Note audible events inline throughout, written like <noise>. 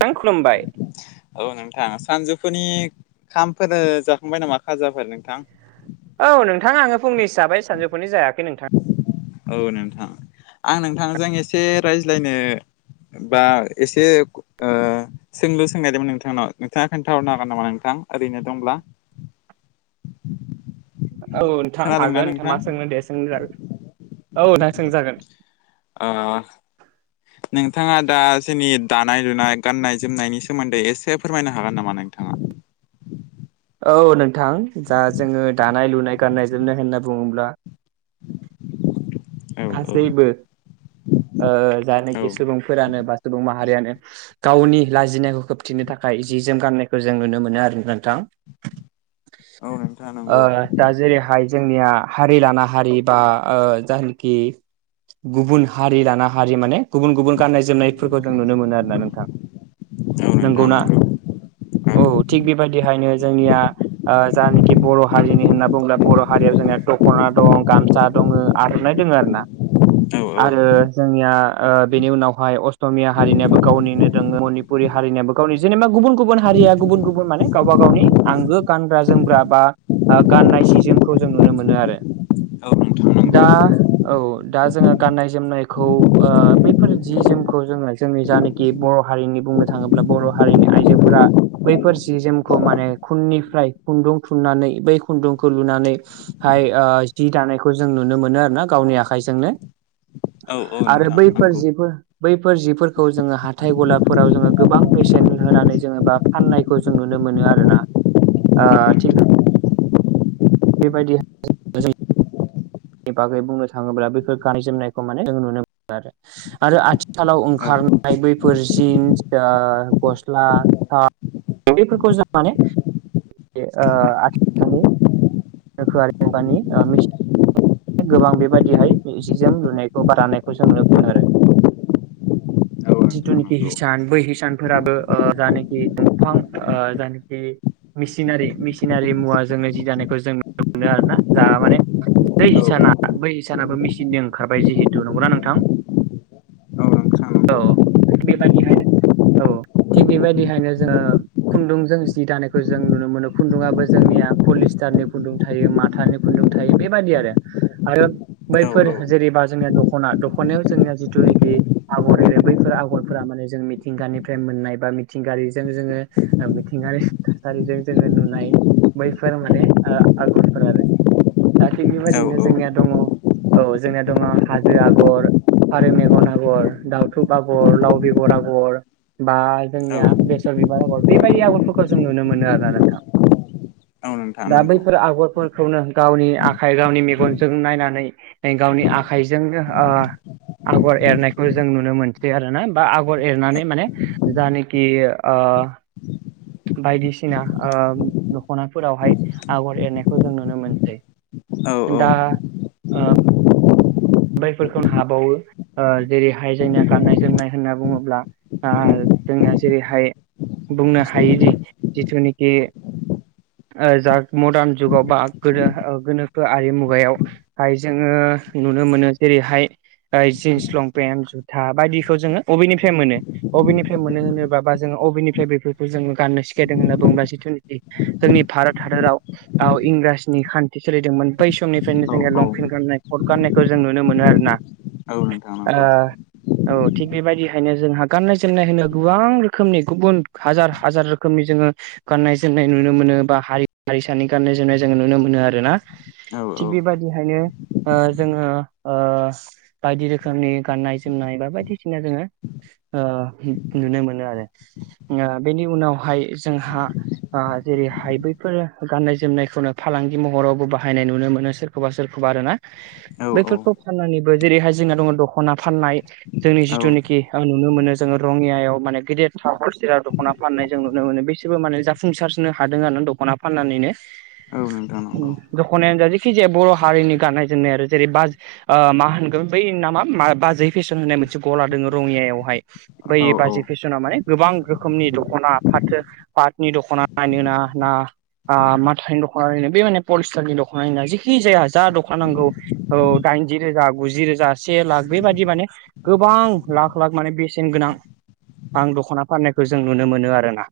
थां खुलुमबाय औ नोंथां सानजौफुनि खामफोर जाखांबाय नामा खाजाफोर नोंथां औ नोंथां आङो फुंनि जाबाय सानजौफुनि जायाखै नोंथां औ नोंथां आं नोंथांजों एसे रायज्लायनो बा एसे ओ सोंलु सोंनायदोंमोन नोंथांनाव नोंथाङा खोन्थाहरनो हागोन नामा नोंथां ओरैनो दंब्ला औ नोंथां हागोन नोंथां मा सोंगोन दे सों जागोन औ नोंथां सोंजागोन ओ नोंथाङा दा जोंनि दानाय लुनाय गाननाय जोमनायनि सोमोन्दै एसे फोरमायनो हागोन नामा नोंथाङा औ नोंथां दा जोङो दानाय लुनाय गाननाय जोमनाय होनना बुङोब्ला औ औ गासैबो ओ जानाखि औ सुबुंफोरानो बा सुबुं माहारियानो गावनि लाजिनायखौ खोबथिनो थाखाय जि जोम गाननायखौ जों नुनो मोनो आरो ना नोंथां औ नोंथां ओ नंगौ दा जेरैहाय जोंनिया हारि लाना हारि बा ओ कि गुबुन हारि लाना हारि माने गुबुन गुबुन गाननाय जोमनायफोरखौ जों नुनो मोनो आरो ना नोंथां औ नोंथां नंगौना नंगौ औ थिग बेबायदिहायनो जोंनिया ओ जानोकि बर' हारिनि होनना बुङोब्ला बर' हारियाव जोंनिया दख'ना दं गामसा दङ आर'नाय दोङो आरो ना औ आरो जोंनिया ओ बेनि उनावहाय असमिया हारिनियाबो गावनिनो रोङो मनिपुरि हारिनिबो गावनि जेनेबा गुबुन गुबुन हारिया गुबुन गुबुन माने गावबा गावनि आंगो गानग्रा जोमग्रा बा ओ गाननाय सिजोमखौ जों नुनो मोनो आरो औ नोंथां नंगौ दा औ दा जोङो गाननाय जोमनायखौ ओ बैफोर जि जोमखौ जोङो जोंनि जानि कि बर' हारिनि बुंनो थाङोब्ला बर' हारिनि आइजोफोरा बैफोर जि जोमखौ माने खुननिफ्राय खुन्दुं थुननानै बै खुन्दुंखौ लुनानै हाय ओ जि ओ दानायखौ जों नुनो मोनो आरो ना गावनि आखायजोंनो औ औ आरो नोंथां बैफोर नंगौ औ जिफोर बैफोर जिफोरखौ जोङो हाथाय गलाफोराव जोङो गोबां पेसेनट होनानै जोङो बा फाननायखौ जों नुनो मोनो आरोना ओ थिग बे नोंथां बेबायदि जों <unintelligible> बागै बुंनो थाङोब्ला बेफोर गाननाय जोमनायखौ माने जों नुनो मोनो आरो। आरो आथिखालाव औ ओंखारनाय बैफोर जिन्स ओ गस्ला <unintelligible> बेफोरखौ जों माने ओ आथिखालनि गोनोखोआरि मुगानि मिचि गोबां बेबायदिहाय जि जोम लुनायखौ बा रानायखौ जों नुनो मोनो आरो। <inaudible> जिथुनोखि नंगौ हिसान बै हिसानफोराबो ओ जानोखि दंफां ओ जानोखि मिसिनारि मिसिनारि मुवा जोङो जि दानायखौ जों नुनो मोनो आरोना जा माने बै औ औ हिसाना बै हिसानाबो मिचिंनि ओंखारबाय जिहेतु नंगौना नोंथां? <inaudible> नोंथां औ नंगौ थिग बेबायदिहायनो औ थिग बेबायदिहायनो जोङो खुन्दुंजों जि दानायखौ जों नुनो मोनो खुन्दुङाबो जोंनिया पलिस्टारनि खुन्दुं थायो माथानि खुन्दुं थायो बेबायदि आरो। आरो औ बैफोर जेरैबा जोंनिया दख'ना दख'नायाव जोंनिया जिथुनोखि आगर एरो बैफोर आगरफोरा माने जों मिथिंगानिफ्राय मोननाय बा मिथिंगानिजों जोङो मिथिंगारि थासारिजों जोङो नुनाय बैफोर माने ओ आगरफोर आरो दा थिग बेबायदिनो जोंनिया दङ औ जोंनिया दङ हाजो आगर फारौ मेगन आगर, दाउथुब आगर, लाव बेगर आगर बा औ जोंनिया बेसर बिबार आगर बेबायदि आगरफोरखौ जों नुनो मोनो आरोना नोंथां। <inaudible> नोंथां दा नंगौ बैफोर आगरफोरखौनो गावनि आखाइ गावनि मेगनजों नायनानै गावनि आखाइजोंनो ओ आगर एरनायखौ जों नुनो मोनसै आरो ना बा आगर एरनानै माने जानिखि आ बायदिसिना ओ दख'नाफोरावहाय आगर एरनायखौ जों नुनो मोनसै औ दा ओ बैफोरखौनो हाबावो ओ जेरैहाय जायनिया गाननाय जोमनाय होनना बुङोब्ला ओ जोंनिया जेरैहाय बुंनो हायोदि जिथुनिखि ओ जा मदार्न जुगाव बा गोनोखोआरि मुगायाव हाय जोङो नुनो मोनो जेरैहाय जिन्स लंपेन्ट जुथा बायदिखौ जोङो अबेनिफ्राय मोनो अबेनिफ्राय मोनो होनोबा बा जोङो अबेनिफ्राय बेफोरखौ जोङो गाननो सिखायदों होनना बुङोबा जिथुनिखि जोंनि भारत हादराव इंराजनि खान्थि सोलिदोंमोन बै समनि फ्रायनो औ लंपेन्ट गाननाय कट गाननायखौ जों नुनो मोनो आरो ना। औ नोंथां नंगौ। औ थिग बेबायदिहायनो जोंहा गाननाय जोमनाय होनो गोबां रोखोमनि गुबुन हाजार हाजार रो खोमनि जोङो गाननाय जोमनाय नुनो मोनो बा हाइ-हारिसानि गाननाय जोमनाय जोङो नुनो मोनो आरो ना। औ औ बेबायदिहायनो ओ जोङो ओ बायदि रोखोमनि गाननाय जोमनाय बा बायदिसिना जोङो ओ नुनो मोनो आरो ओ बेनि उनावहाय जोंहा आ जेरैहाय बैफोर गान्नाय जोमनायखौनो फालांगि महरावबो बाहायनाय नुनो मोनो सोर खौबा सोरखौबा आरो ना औ बैफोरखौ फाननानैबो जेरैहाय जोंना दङ दख'ना फाननाय जोंनि जिथुनाखि आं नुनो मोनो जोङो रङियाव माने गेदेरथार हल सेलार दख'ना फाननाय जों नुनो मोनो बिसोरबो माने जा फुंसार जानो हादों आरो दख'ना फाननानैनो। <inaudible> नंगौ दख'नायानो जायखि जाया बर' हारिनि गाननाय जोमनाय आरो जेरै बाज मा होनगोन बै नामा बाजै फेसन होननाय मोनसे गला दोङो रंङियायावहाय औ बै बाजै फेसन माने गोबां रोखोमनि दख'ना फाथो पातनि दख'ना नायनो ना ना माथानि दख'ना नायनो बे माने पलिस्टारनि दख'ना ना जेखि जाया जा दखान नांगौ औ दाइनजि रोजा गुजि रोजा से लाख बेबायादि माने गोबां लाख लाख माने बेसेन गोनां आं दख'ना फाननायखौ जों नुनो मोनो आरोना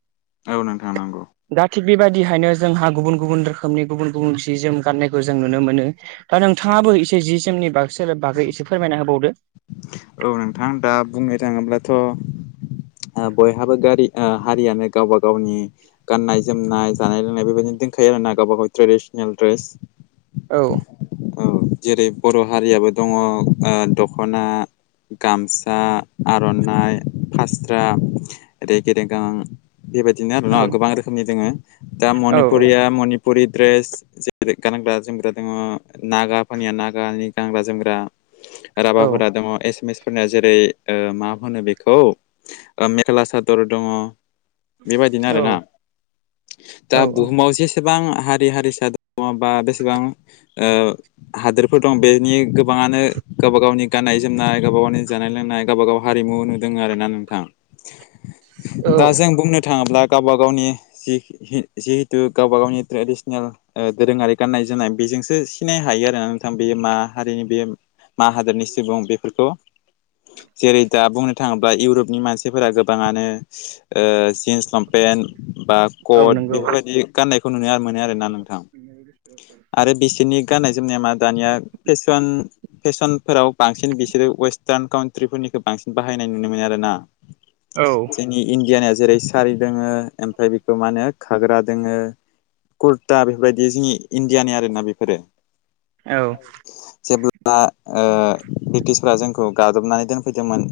औ नोंथां नंगौ दा थिग बेबायदिहायनो जोंहा गुबुन गुबुन रोखोमनि गुबुन गुबुन जि जोम गाननायखौ जों नुनो मोनो दा नोंथांङाबो एसे जि जोमनि बागै बागै एसे फोरमायना होबावदो औ नोंथां दा बुंनो थाङोब्लाथ' बयहाबो गारि <unintelligible> हारियानो गावबा गावनि गाननाय जोमनाय जानाय लोंनाय बेबायदिनो दंखायो आरो ना गावबा गाव ट्रेडिसनेल ड्रेस औ औ जेरै बर' हारियाबो दंङो दख'ना गामसा आर'नाइ फास्रा रेगेरेगां बेबायदिनो आरो ना औ गोबां रोखोमनि जोङो दा औ मणिपुरिया। पुरि ड्रेस जेरै गानग्रा जोमग्रा दङ नागाफोरनिया नागानि गानग्रा जोमग्रा औ राभाफोरहा दङ एसामिस फोरनिया जेरै मा होनो बेखौ ओ मेख्ला सादर दङ बेबायदिनो आरोना दा औ बुहुमाव जे बेसेबां हारि हारिसा दङ बा बेसेबां ओ हादोरफोर दं बेनि गोबाङानो गावबा गावनि गाननाय जोमनाय गावबा गावनि जानाय लोंनाय गावबा गाव हारिमु नुदों आरोना नोंथां औ दा जों बुंनो थाङोब्ला गावबा गावनि जिहेतु गावबा गावनि ट्रेडिसनेल दोरोङारि गाननाय जोमनाय बेजोंसो सिनाय हायो आरोना नोंथां बे मा हारिनि बे मा हादोरनि सुबुं बेफोरखौ जेरै दा बुंनो थाङोब्ला इउरपनि मानसिफोरा गोबाङानो ओ जिन्स लंपेन्ट बा औ कट नंगौ। बेफोरबायदि गाननायखौ नुनो मोनो आरोना नोंथां आरो बिसोरनि गाननाय जोमनाय मा दानिया फेसन फेसनफोराव बांसिन बिसोरो वेस्टार्न काउट्रिफोरनिखौ बांसिन बाहायनाय नुनो मोनो आरोना औ जोंनि इण्डियानिया जेरै सारि दोङो ओमफ्राय बेखौ मा होनो घाग्रा दोङो कुरता बेफोरबायदि जोंनि इण्डियानि आरोना बेफोरो औ जेब्ला जोंखौ ब्रिटिशफोरा जोंखौ गादबनानै दोनफैदोंमोन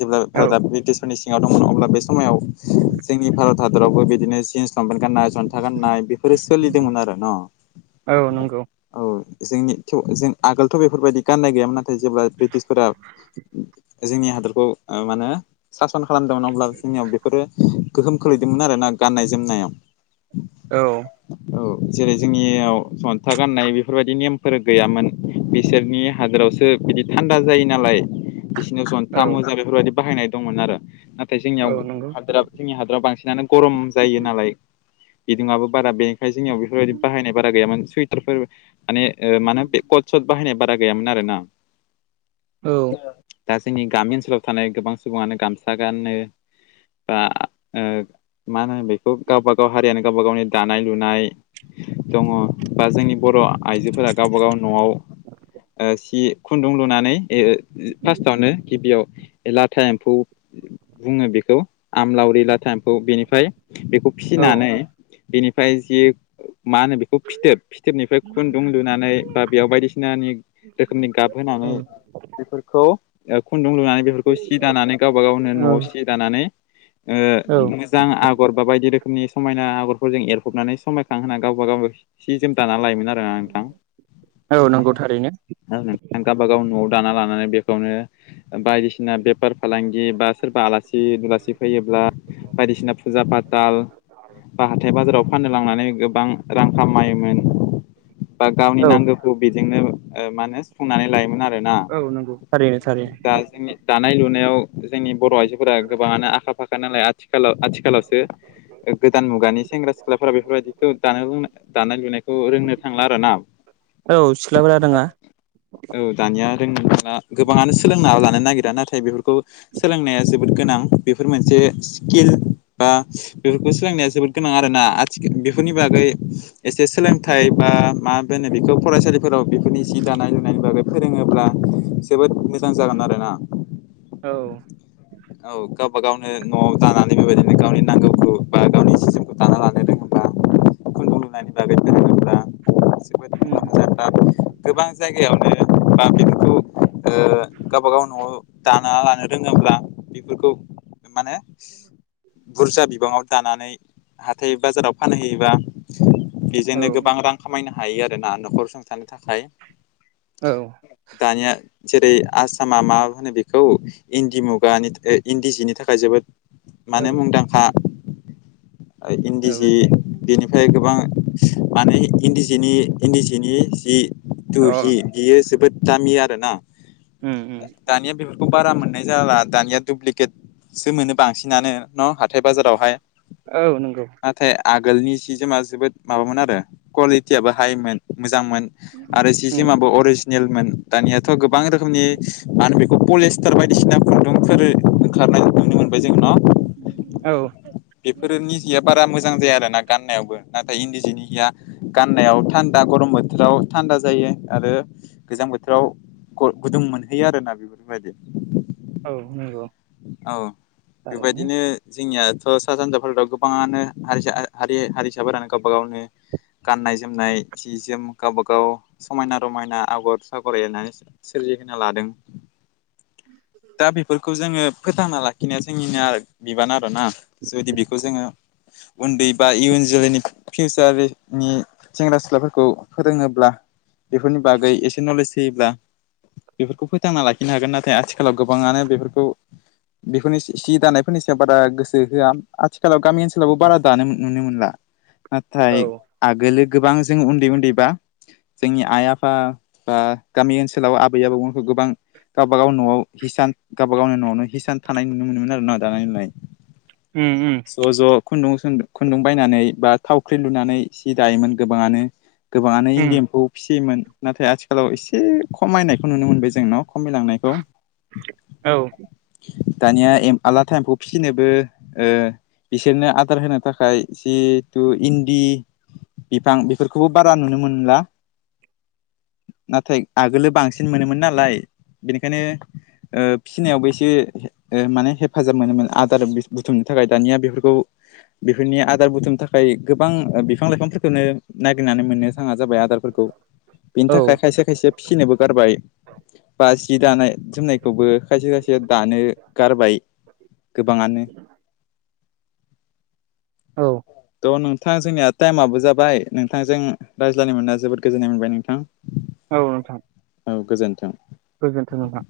जेब्ला औ भारतआ ब्रिटिशफोरनि सिङाव दंमोन अब्ला बे समाव जोंनि भारत हादरावबो बिदिनो जिन्स लमपेन गाननाय जन्था गाननाय बेफोरो सोलिदोंमोन आरो न' औ नंगौ औ जोंनिे जों आगोलथ' बेफोरबायदि गाननाय गैयामोन नाथाय जेब्ला ब्रिटिसफोरा जोंनि हादरखौ मा होनो सासन खालामदोंमोन अब्ला जोंनियाव बेफोरो गोहोम खोलैदोंमोन आरो ना गाननाय जोमनायाव औ औ जेरै जोंनियाव गस्ला गाननाय बेफोरबायदि नेमफोर गैयामोन बिसोरनि हादोरावसो बिदि थान्दा जायो नालाय बिसिनो औ जनथा मोजा बेफोरबायदि बाहायनाय दंमोन आरो नाथाय औ जोंनियाव नंगौ हादोरा जोंनि हादराव बांसिनानो गरम जायो नालाय बिदुङाबो बारा बे ओमफ्राय जोंनियाव बेफोरबायदि बाहायनाय बारा गैयामोन सुइटारफोर माने मा होनो बे कथ सट बाहायनाय बारा गैया गैयामोन आरोना औ दा जोंनि गामि ओनसोलाव थानाय गोबां सुबुङानो गामसा गानो। बा ओ मा होनो बे खौगावबा गाव हारियानो गावबा गावनि दानाय लुनाय दङ बा जोंनि बर'ओ आइजोफोरा गावबा गाव न'आव सि खुनदुं लुनानै फार्स्टावनो गिबियाव लाथा एमफौ बुङो बेखौ आमलावरि लाथा एमफौ बेनिफ्राय बेखौ। औ फिसिनानै बिनिफ्राय इ जि मा होनो बेखौ फिथोब फिथोबनिफ्राय खुनदुं लुनानै बा बेयाव बायदिसिनानि रोखोमनि गाबहोनानै। बेफोरखौ खुनदुं लुनानै बेफोरखौ सि दानानै गावब गावनो न'आव सि दानानै ओ आ ओ औ बिदिनो मोजां आगर बा बायदि रोखोमनि समायना आगरफोरजों एरफबनानै समायखांहा गावबा गाव दाना‌ लायोमोन आरोना नोंथां। औ नंगौ थारैनो नोंथां गावबाागाव न'आव दाना लानानै बेखौनो बायदिसिना बेफार फालांगि बा सोरबा आलासि दुलासि फैयोब्ला बायदिसिना फुजा फाथाल बा हाथाय बाजाराव फाननो लांनानै गोबां आ खामायोमोन बा गावनि औ नांगौखौ बेजोंनो माने सुफुंनानै लायोमोन आरोना ओ औ नंगौ थारैनो ओ थारैनो ओ दा जोंनिया दानाय लुनायाव जोंनि बर' आइजोफोरा गोबाङानो आखा फाखा नालाय आं आथिखालाव आथिखालावसो गोदान मुगानि सेंग्रा सिख्लाफोरा बेफोरबायदिखौ दानो लोंनाय दानाय लुनायखौ रोंनो थांला आरो ना औ सिख्लाफोरा रोङाबा औ दानिया रोंला गोबाङानो सोलोंना लानो नागिरा नाथाय बे ओ खौ सोलोंनाया जोबोद गोनां बेफोर मोनसे स्किल बा ओ बेफोरखौ सोलोंनाया जोबोद गोनां आरो ना आथिखाल बेफोरनि बागैबो एसे सोलोंथाइ बा मा होनो बेखौ फरायसालिफोराव बेफोरनि जि दानाय लुनायनि बागै फोरोङोब्ला जोबोद मोजां जागोन आरोना औ औ गावबा गावनो न'आव दानानै बेबायदिनो गावनि नांगौखौ बा गावनि जि जोमखौ दानानै ओ होननि बागै होनोब्ला जोबोद मुलाम्फानि ओ गोबां जायगायावनो बा बेफोरखौ गावबा गाव न'वाव दाना लानो रोङोब्ला बेफोरखौ माने बुरजा बिबाङाव दानानै हाथाय बाजाराव फानहैयोबा। औ बेजोंनो गोबां रां खामायनो हायो आरोना न'खर संसारनि थाखाय अ दानिया जेरै आसामा मा होनो बेखौ इन्दि मुगानि इन्दि जिनि थाखाय जोबोद। मानो मुंदांखा औ इन्दि जि ओमफ्राय गोबां माने इन्दि जिनि इन्दि सिनि जिथु औ हिनि बियो जोबोद दामि आरो ना ओम ओम ओ दानिया बेफोरखौ बारा मोननाय जाला दानिया दुुब्लिकेटसो मोनो बांसिनानो न' हाथाय बाजारावहाय औ नंगौ नाथाय आगोलनि जि जोमा जोबोद माबामोन आरो खुवालितियाबो हायमोन मोजांमोन आरो जिनि उम तिमाबो अरिजिनेलमोन दानियाथ' गोबां रोखोमनि मा होन बेखौ पलिसा फोर बायदिसिना खुन्दुंफोर ओंखारनाय नुनो मोनबाय जों नाओ औ। बेफोरनिबो जिया बारा मोजां जाया आरो ना गाननायावबो नाथाय इन्दि जिनि हिया गाननायाव थान्दा गरम बोथोराव थान्दा जायो आरो गोजां बोथोराव ओ गुदुं मोनहैयो आरोना बेफोरबादि औ नंगौ औ थारैनो बेबायदिनो जोंनिया सा सानजा भारताव गोबाङानो हारि हा हारिसाफोरानो गावबा गावनो गाननाय जोमनाय जि जोम गावबागाव समायना रमायना आगर सागर एरनानै सोरजिहोना लादों। दा बेफोरखौ जोङो फोथांना लाखिनाया जोंनिनो बिबान आरो ना जुदि बेखौ जोङो उन्दै बा इयुन जोलैनि फिउचारनि सेंग्रा सिख्लाफोरखौ फोरोङोब्ला बेफोरनि बागै एसे नलेज होयोब्ला बेफोरखौ फोथांना लाखिनो हागोन नाथाय आथिखालाव गोबाङानो बेफोरखौ बेफोरनि सि दानायफोरनि सायाव बारा गोसो होया आथिखालाव गामि ओनसोलावबो बारा दानो नुनो मोनला। औ नाथाय आगोलो गोबां जों उन्दै उन्दैबा जोंनि आइ आफा बा गामि ओनसोलाव आबै आबौमोनखौ गोबां गावबा गाव न'आव हिसान गावबा गावनि न'आवनो हिसान थानाय नुनो मोनोमोन आरो ना दानाय लुनाय। उम उम ज' ज' खुन्दुं खुन्दुं बायनानै बा थावख्रि लुनानै सि दायोमोन गोबाङानो गोबाङानो इन्दि उम एम्फौ फिसियोमोन नाथाय आथिखालाव एसे खमायनायखौ नुनो मोनबाय जों न खमायलांनाय औ दानिया ए लाथा एमफौ फिसिनोबो ओ बिसोरनो आदार होनो थाखाय जिथु इन्दि बिफां बेफोरखौबो बारा नुनो मोनला। नाथाय आगोल बांसिन मोनोमोन नालाय बेनिखायनो ओ फिसिनायावबो एसे माने हेफाजाब मोनोमोन आदार बुथुमनो थाखाय दानिया बेफोरखौ बेफोरनि आदार बुथुमनो थाखाय गोबां बिफां लाइफांफोरखौनो नागिरनानै मोननो थाङा जाबाय आदारफोरखौ बिनि औ थाखाय खायसे खायसे फिसिनोबो गारबाय बा जि दानाय जोमनायखौबो खायसे खायसे दानो गारबाय। गोबाङानो औ थ' नोंथां जोंनिया टाइमाबो जाबाय नोंथांजों रायज्लायनो मोना जोबोद गोजोननाय मोनबाय नोंथां। औ नोंथां औ गोजोन्थों। गोजोन्थों नोंथां